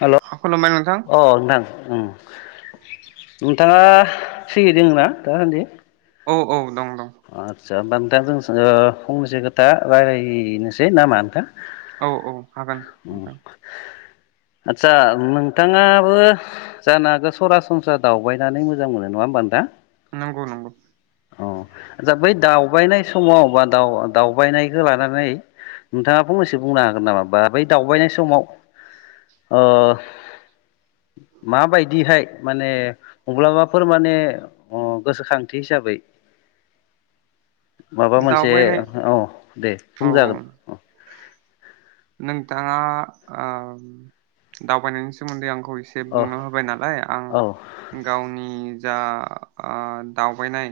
Hello खुलुमबाय नोंथां अ नोंथां ओम। नोंथाङा फ्रियै दंना दाासान्दि। औ-औ दं। दं आस्सा होमबा नोंथां जों फंनैसो खोथा रायज्लायनोसै नामा नोंथां। औ-औ हागोन उम नोंथां। आदसा नोंथाङाबो जानो हागौ सरासनस्रा दावबायनानै मोजां मोनो नङा होमबा नोंथां। नंगौ-नंगौ। आ बै दावबायनाय समाव बा दावबायनायखौ लानानै नोंथाङा फंनैसे बुंनो हागोन नामा बा बै दावबायनाय समाव ओ माबायदिहाय माने म्लाबाफोर माने गोसोखांथि हिसाबै? माबा मोनसे दावबायनाय औ दे बुं औ जागोन औ नोंथाङा ओम दावबायनायनि सोमोन्दै आंखौ खौ इसे औ बुंनो होबाय नालाय आं औ गावनि जा ओ दावबायनाय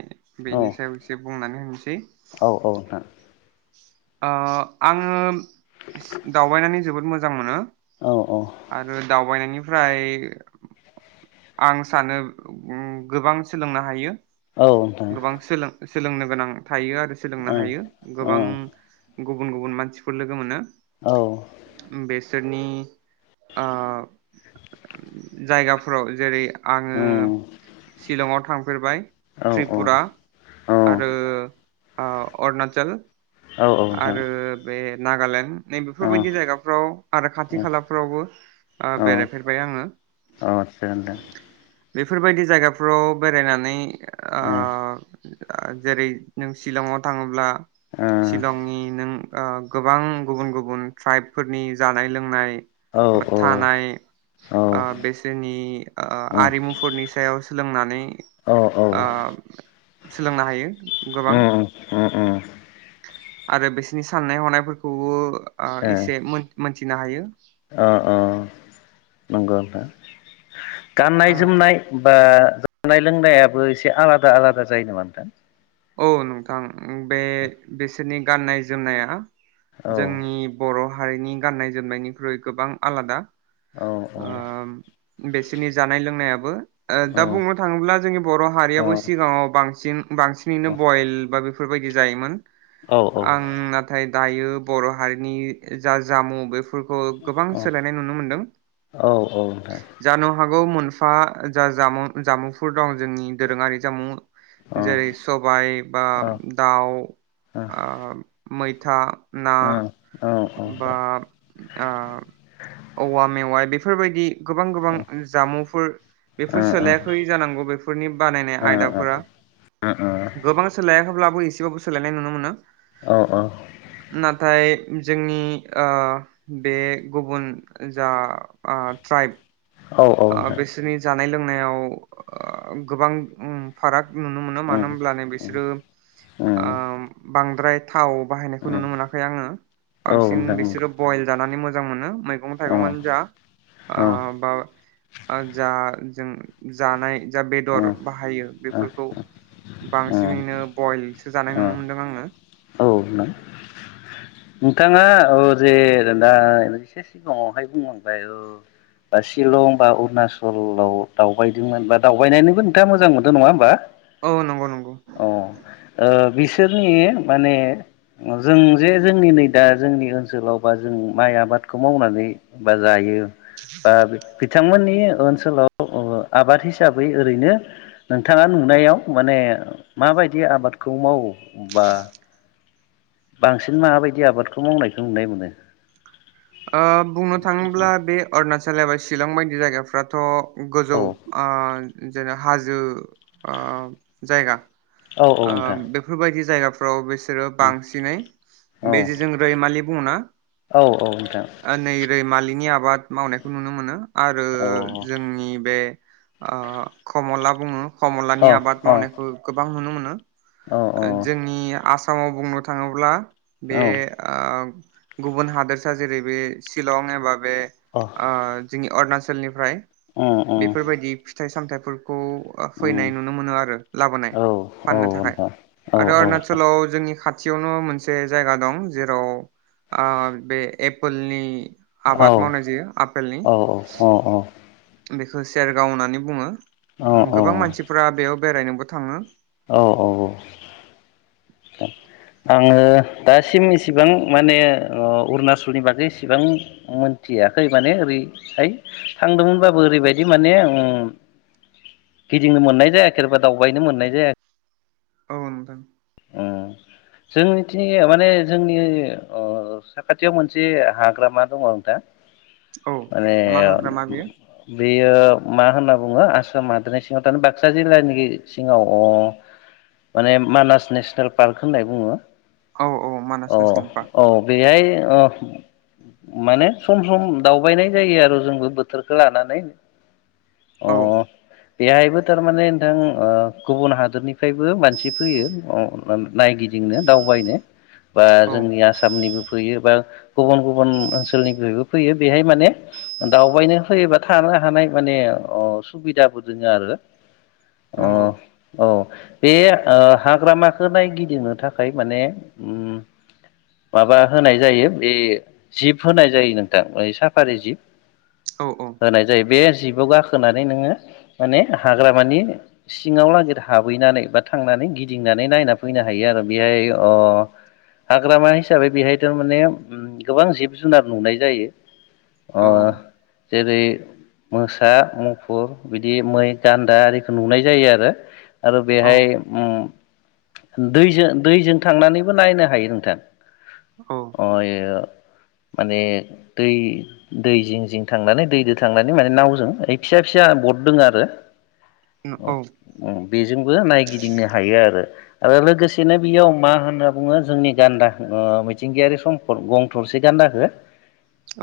औ बेनि सायाव एसे बुंनानै होनोसै औ नोंथां अ आङो दावबायनानै जोबोद मोजां मोनो औ औ आरो दावबायनायनि फ्राय आं सानो उम गोबां सोलोंनो हायो। औ नोंथां गोबां सोलों सोलोंनो गोनां थायो आरो सोलोंनो ओ हायो ओ गोबां गुबुन गुबुन मानसिफोर लोगो मोनो औ बिसोरनि ओ जायगाफो राव जेरै आङो उम सिलंआव थां थांफेरबाय औ त्रिपुरा औ आरो ओ अरुणाचल औ नोंथां आरो बे नागालेण्ड नै औ बेफोरबायदि जायगाफ्राव आरो खाथि औ खालाफ्रावबो ओ औ बेरायफेरबाय आङो आदसा नोंथां ओ औ बेफोरबायदि जायगाफ्राव बेरायनानै ओ ओं जेरै नों शिलंआव थाङोब्ला शिलंनि नों ओ गोबां गुबुन गुबुन ट्राइबफोरनि जानाय लोंनाय बा थानाय ओ उम बिसोरनि ओ आरिमुफोरनि सायाव सोलोंनानै आ सोलोंनो हायो उम उम उम आरो बिसोरनि साननाय हनायफोरखौबो ओ इसे मोन मोन थिनो हायो अ अ नंगो नोंथां गाननाय ओ जोमनाय बा जानाय लोंनायाबो एसे आलादा आलादा जायोनो मोथो। औ नोंथां बे बिसोरनि गाननाय जोमनाया औ जोंनि बर' माहारिनि गाननाय जोमनायनिख्रुइ गोबां आलादा औ आ औ बेस सिनि जानाय लोंनायाबो ओ औ नोंथां औ नोंथां उम औ नोंथां औ उम दा बुंनो थाङोब्ला जोंनि बर' हारियाबो सिगाङाव बांसिन बांसिन बइल बा बेफोरबायदि जायोमोन। आं नाथाय दायो बर' हारिनि जा जामुं बे फोरखौ गोबां सोलायनाय नुनो मोन्दों जानो हाग गौ मोनफा जा जामुं जामुंफोर दं जोंनि दोरोङारि जामुं जेरै सबाय बा दाउ ओ मै था ना बा आ औवा मेवाय बे बेफोरबायदि गोबां गोबां जामुंफोर बेफोर सोलायाखै जानांगौ बेफोरनि बानायनाय आयदाफोरा गोबां सैलायाखै ब्लाबो एसेब्लाबो सोलायनाय नुनो मोनो नाथाय जोंनि ओ बे गुबुन जा ओ ट्राइब उम औ ओ बेसनि जा जानाय लोंनायाव ओ गोबां ओम फाराग नुनो मोनो मानो होनब्लानो बिसोरो ओम बांद्राय थाव बाहायनायखौ नुनो मोनाखै आङो बांसिन बिसोरो बयल जानानै मोज मोजां मोनो मैगं थाइगंयानो जा बा जा जों जानाय जा बेदर बाहायो बेफोरखौ बांसिनैनो बयल सो जानाय नुनो मोनदों आङो हनाय नोंथाङा औ जे दा एसे सिगाङावहाय बुंलांबाय औ बा सिशिलं बा अरुणाचलाव दावबायदोंमोन बा दावबायनायनिबो नोंथाङा मोजां मोनदों नङा होमबा औ नंगौ नंगौ अ आ बिस बिसोरनि माने जों जे जोंनि नै दा जोंनि ओनसोलाव बा जों माइ आबादखौ मावनानै बा जायो बा बिथांमोननि ओनसोलाव आबाद हिसाबै ओरैनो नोंथाङा नुनायाव माने माबायदि आबादखौ मावो बा बांसिन बिसिन माबायदि आबादखौ मावनायखौ नुनाय मोनो बुंनो थाङोब्ला बे अरुणचल सालायबबाय शलं बायदि जायगफोर फ्राथ' गोजौ औ जेनेब हाजो जायगा औ औ नोंथां बेफोरबायदि जायगा बिस बिसोरो बांसिनै औ बे जे जों रैमालि बुङ ना औ औ नोंथां नै रैमालिनि आबाद मावनायखौ नुनो मोनो आरो औ जोंनि बे कमला बुङो औ हमलानि आबाद औ मावनायखौ गोबां नुनो मोनो औ हा औ जोंनि आसाम आसामाव बुंनो थाङोब्ला बे गुबुन हादोरसा जेरै बे शिलं एबा नि ओ जोंनि अरनासल ओनसोलनिफ्राय अ अ बेफोरबायदि फिथाइ सामथाय खौ अ फैनाय नुनो मोनो आरो लाबोनाय औ औ फाननो थाखाय नोंथां औ आरो औ अरनासलाव जों आंनि खाथियावनो मोनसे जायगा दं जेराव बे एपोलनि औ आबाद मावनाय जायो आपेलनि औ औ औ औ बेखौ सयेर गाव होननानै बुङो औ गोबां मानसिफोरा बेयाव बेरायनोबो थाङो औ औ औ आङो दासिम इसेबां माने ओ अरुणासलनि बागै इसेबां मोनथियाखै माने ओरैहाय थांदोंमोनबाबो ओरैबायदि माने गिदिंनो मोननाय जायाखैबा दावबायनो मोननाय जायाखै अ नोंथां ओ जोंनिथि माने जोंनि ओ साखाथियाव मोनसे हाग्रामा दङ नोंथा औ माने मा हाग्रामा बेयो बेयो मा होनना बुङो आसाम हादरनि सिङाव थानाय बाक्सा जिल्लानि सिङाव अ माने मानास नेसनेल पार्क होननाय बुङो औ औ मानास अ नेसनेल पार्क औ बेहाय ओ माने सम सम दावबायनाय जायो आरो जोंबो बोथोरखो लानानै अ औ बेहायबो थारमाने नोंथां गुबुन हादरनिफ्रायबो मानसि फैयो अ नायगिदिंनो दावबायनो बा औ जोंनि आसामनिबो फैयो बा गुबुन गुबुन ओनसोलनिफ्रायबो फैयो बेहाय माने दावबायनो फैयोबा थानो हानाय माने अ‌ सुबिदाबो दोङो आरो अ नंगौ औ बे ओ‌‌ हाब हाग्रामाखौ नायगिदिंनो थाखाय माने‌‌ उम माबा होनाय जायो बे जिब होनाय जायो नोंथां साफारि जिब औ औ होनाय जायो बे जिब याव गाखोनानै नोङो माने हाग्रामानि सिङाव लागेर हाबहैनानै बा थांनानै गि गिदिंनानै नायना फैनो हायो आरो बेहाय अ हाग्रामा हिसाबै बेहाय थारमाने गोबां जिब जुनार नुनाय जायो अ औ जेरै मोसा मुफुर बिदि मै गान्दा आरिखौ नुनाय जायो आरो आरो औ बेहाय उम दैजो दैजों थांनानैबो नायनो हायो नोंथां अ औ इयो माने दै दै जिं जिं थांनानै दैदो थांनानै माने नावजों ओ फिसा फिसा बट दोङो आरो औ औ उम बेजोंबो नायगिदिंनो हायो आरो आरो लोगोसेनो बेयाव मा होनना बुङो जोंनि गान्दा ओ मिथिंगायारि सम्फद गं थरसे गान्दाखो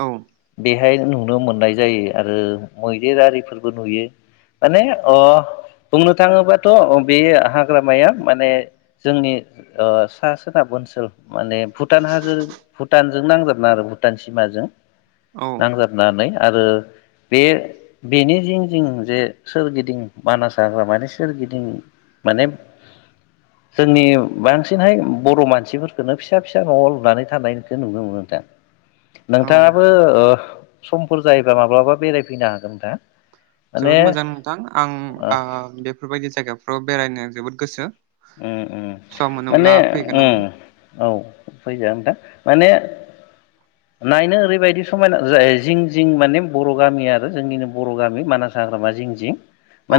औ बेहाय नुनो मोननाय जायो आरो मैदेर आरिफोरबो नुयो माने अ बुंनो थाङोबाथ‌ बे हाग्रामाया माने जोंनि ओ सा सोनाब ओनसोल माने भुटान हाजो भुटानजों नांजाबना आरो भुटान सिमाजों औ नांजाबनानै आरो बे बेनि जिं जिं जे सोरगिदिं मानास हाग्राामानि सोरगिदिं माने जोंनि बांसिनहाय बर मानसिफोरखोनो फिसा फिसा न लुनानै थानायखो नुनो मोनो नोंथां औ नोंथाङाबो ओ समफोर जायोबा माब्लाबा बेरायफैनो हागोन दा जोबोद मोजां नोंथां आं आ बेफोरबायदि जायगाफ्राव बेरायनो जोबोद गोसो अम अम सम मोनोब्ला माने‌ फैगोन आं अम औ फैजागोन‌ नोंथां माने नायनो ओरैबायदि समायना जायो जिं-जिं माने बर गामि आरो जोंनिनो बर गामि मानास हाग्रामा जिं-जिं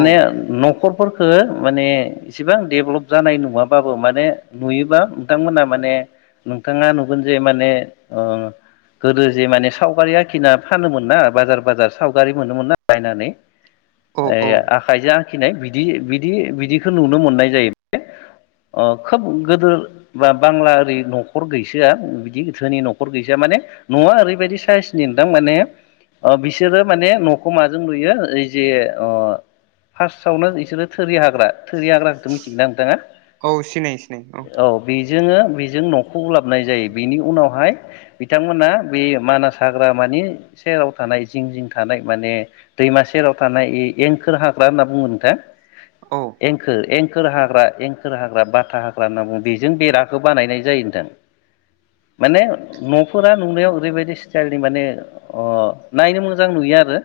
औ न न'खरफोरखो माने इसेबां डेभलप जानाय नुङाबाबो माने नुयोबा नोंथांमोना माने नोंथाङा नुगोन जे माने ओ गोदो जे माने सावगारि आखिना फानोमोन ना बाजार-बाजार सावगारि मोनोमोन ना बायनानै। औ ए औ आखायजों आखिनाय बिदि बिदि-बिदिखौ नुनो मोननाय जायो। अ खोब गोदोर बा बांला ओरै न'खर गैसोआ बिदिधोनि न'खर गैसोआ माने न'आ ओरैबायदि साइसनि नोंथां माने अ बिसोरो माने न'खौ माजों लुयो ओइ जे अ फार्स्टआवनो बिसोरो थोरि हाग्रा थोरि हाग्राखौथ' मिथि दा नोंथाङा औ सिनायो-सिनायो औ। बेजों न'खौ उलाबनाय जायो बेनि उनावहाय बिथांमोना बे मानास हाग्रामानि सेराव थानाय जिं-जिं थानाय माने दैमा सेराव थानाय ए एंखोर हाग्रा होनना बुंङो नोंथां औ एंखोर एं एंखोर हाग्रा-एंखोर हाग्रा बाथा हाग्रा होनना बुङो बेजों बेराखौ बानायनाय जायो नोंथां माने न'फोरा नुनायाव ओरैबायदि स्टाइलनि माने अ नायनो मोजां नुयो आरो।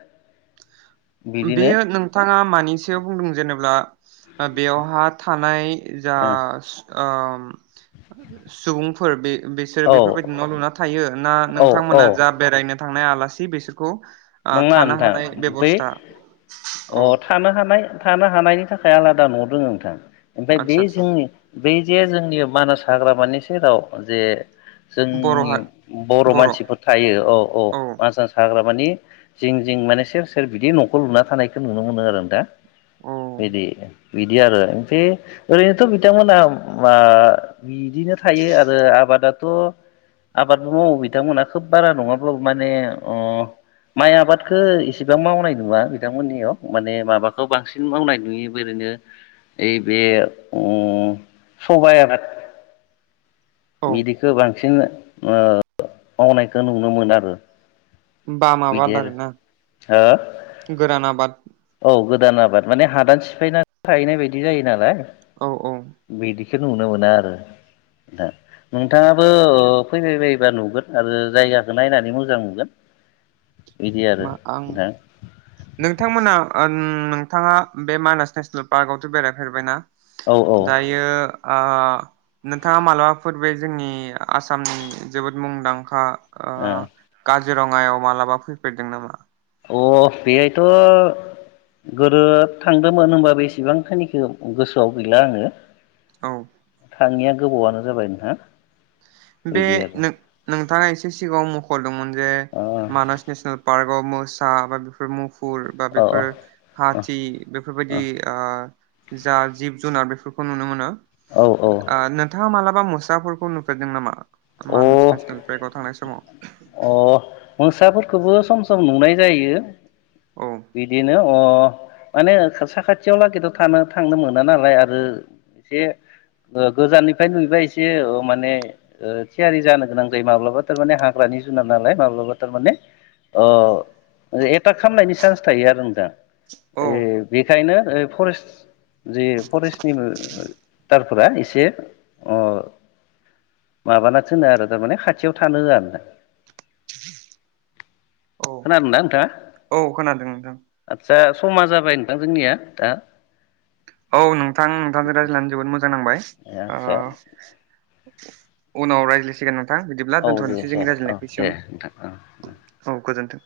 बिदिनो बेयो नोंथाङा मानिसायाव बुंदों जेनेब्ला बेवहा थानाय जास ओ सुबुंफोर बे बिसोरो ओ बेफोरबायदि न' लुना थायो ना औ औ औ नोंथांमोना जा बेरायनो थांनाय आलासि बेसोरखौ नङा नोंथां बै औ अ थानो हानाय थानो हानायनि थाखाय आलादा न'दोङो नोंथां। ओमफाय बे आदसा आदसा जोंनि बै जे जोंनि मानास हाग्रामानि सेराव जे बर' हा जोंनि बर' मानसिफोर थायो औ औ पासा हाग्रा मानि जिं जिं माने सेर सेर बिदि न'खौ लुना थानायखौ नुनो मोनो आरो दा। बिदि बिदि आरो ओमफ्राय ओरैनोथ' बिथांमोना मा बिदिनो थायो आरो आबादा थ' आबादबो मावो बिथांमोनहा खोब बारा नङाब्लाबो माने अ माइ आबादखौ इसेबां मावनाय नङा बिथांमोननियाव माने माबाखौ बांसिन मावनाय नुयो ओरैनो ओइ बे उम सबाइ आबाद औ बिदिखो बांसिन ओ मावनायखौ नुनो मोनो आरो। बा माबा आबाद आरो ना हो गोरान आबाद। दान आबाद माने हादान सिफायनानै थाहैनाय बायदि जायो नालाय औ- औ बेखौ नुनो मोना आरो नोंथा नोंथाङाबो फैबाय बायबा नुगोन आरो जायगाखौ नायनानै मोजां नुगोन। बिदि आरो मा आं नोंथां नोंथांमोना ओ उम नोंथाङा बे मानास नेसनेल पार्कआवथ' बेरायफेरबायना। औ औ दायो आ नोंथाङा मालाबाफोर बे जोंनि आसामनि जोबोद मुंदांखा आ काजिरङायाव मालाबा फैफेरदों नामा? अ बेहायथ' गोदो थांदोंमोन होनबा बे एसेबांखिनिखौ गोसोआव गैला आङो औ थाङिया गोबावानो जाबाय नोंथां बे बिदि आरो नोंथाङा एसे सिगाङाव मख'दोंमोन जे अ मानास नेसनेल पार्कआव [inaudible] गुफुर बा औ बेफोर हाथि बेफोरबायदि जा जिब जुनार बेफोरखौ नुनो मोनो औ औ आ नोंथांया मालाब बा मुसाफोरखौ नुफेरदों नामा? अ मानास नेसनेल पार्कआव थांनाय समाव अ मोसाफोरखौबो सम सम नुनाय जायो। औ बिदिनो अ माने साखाथियाव लागैथ' थानो थांनो मोना नालाय आरो एसे गोजाननिफ्राय नुयोबा एसे माने थियारि जानो गोनां जायो माब्लाबा थारमाने ह हाग्रानि जुनार नालाय माब्लाबा थारमाने एटाक खालामनायनि चान्स थायो आरो नोंथां औ बेखायनो फरेस्ट फरेस्टनिबो भरेस्टारफोरा एसे माबाना थिनो आरो थारमाने खाथियाव थानो होआ औ खोनादोंना नोंथाङा? औ खोनादों नोंथां समा जाबाय नोंथां जोंनिया दा औ नोंथां नोंथांजों रायज्लायनानै जोबोद मोजां नांबाय। अ आदसा उनाव राइज्लायसिगोन ओं नोंथां बिदिब्ला औ दे दोनथ'नोसै जोंनि सार औ रायज्लानायखौ दे नोंथां औ एसेयावनो औ गोजोनथों।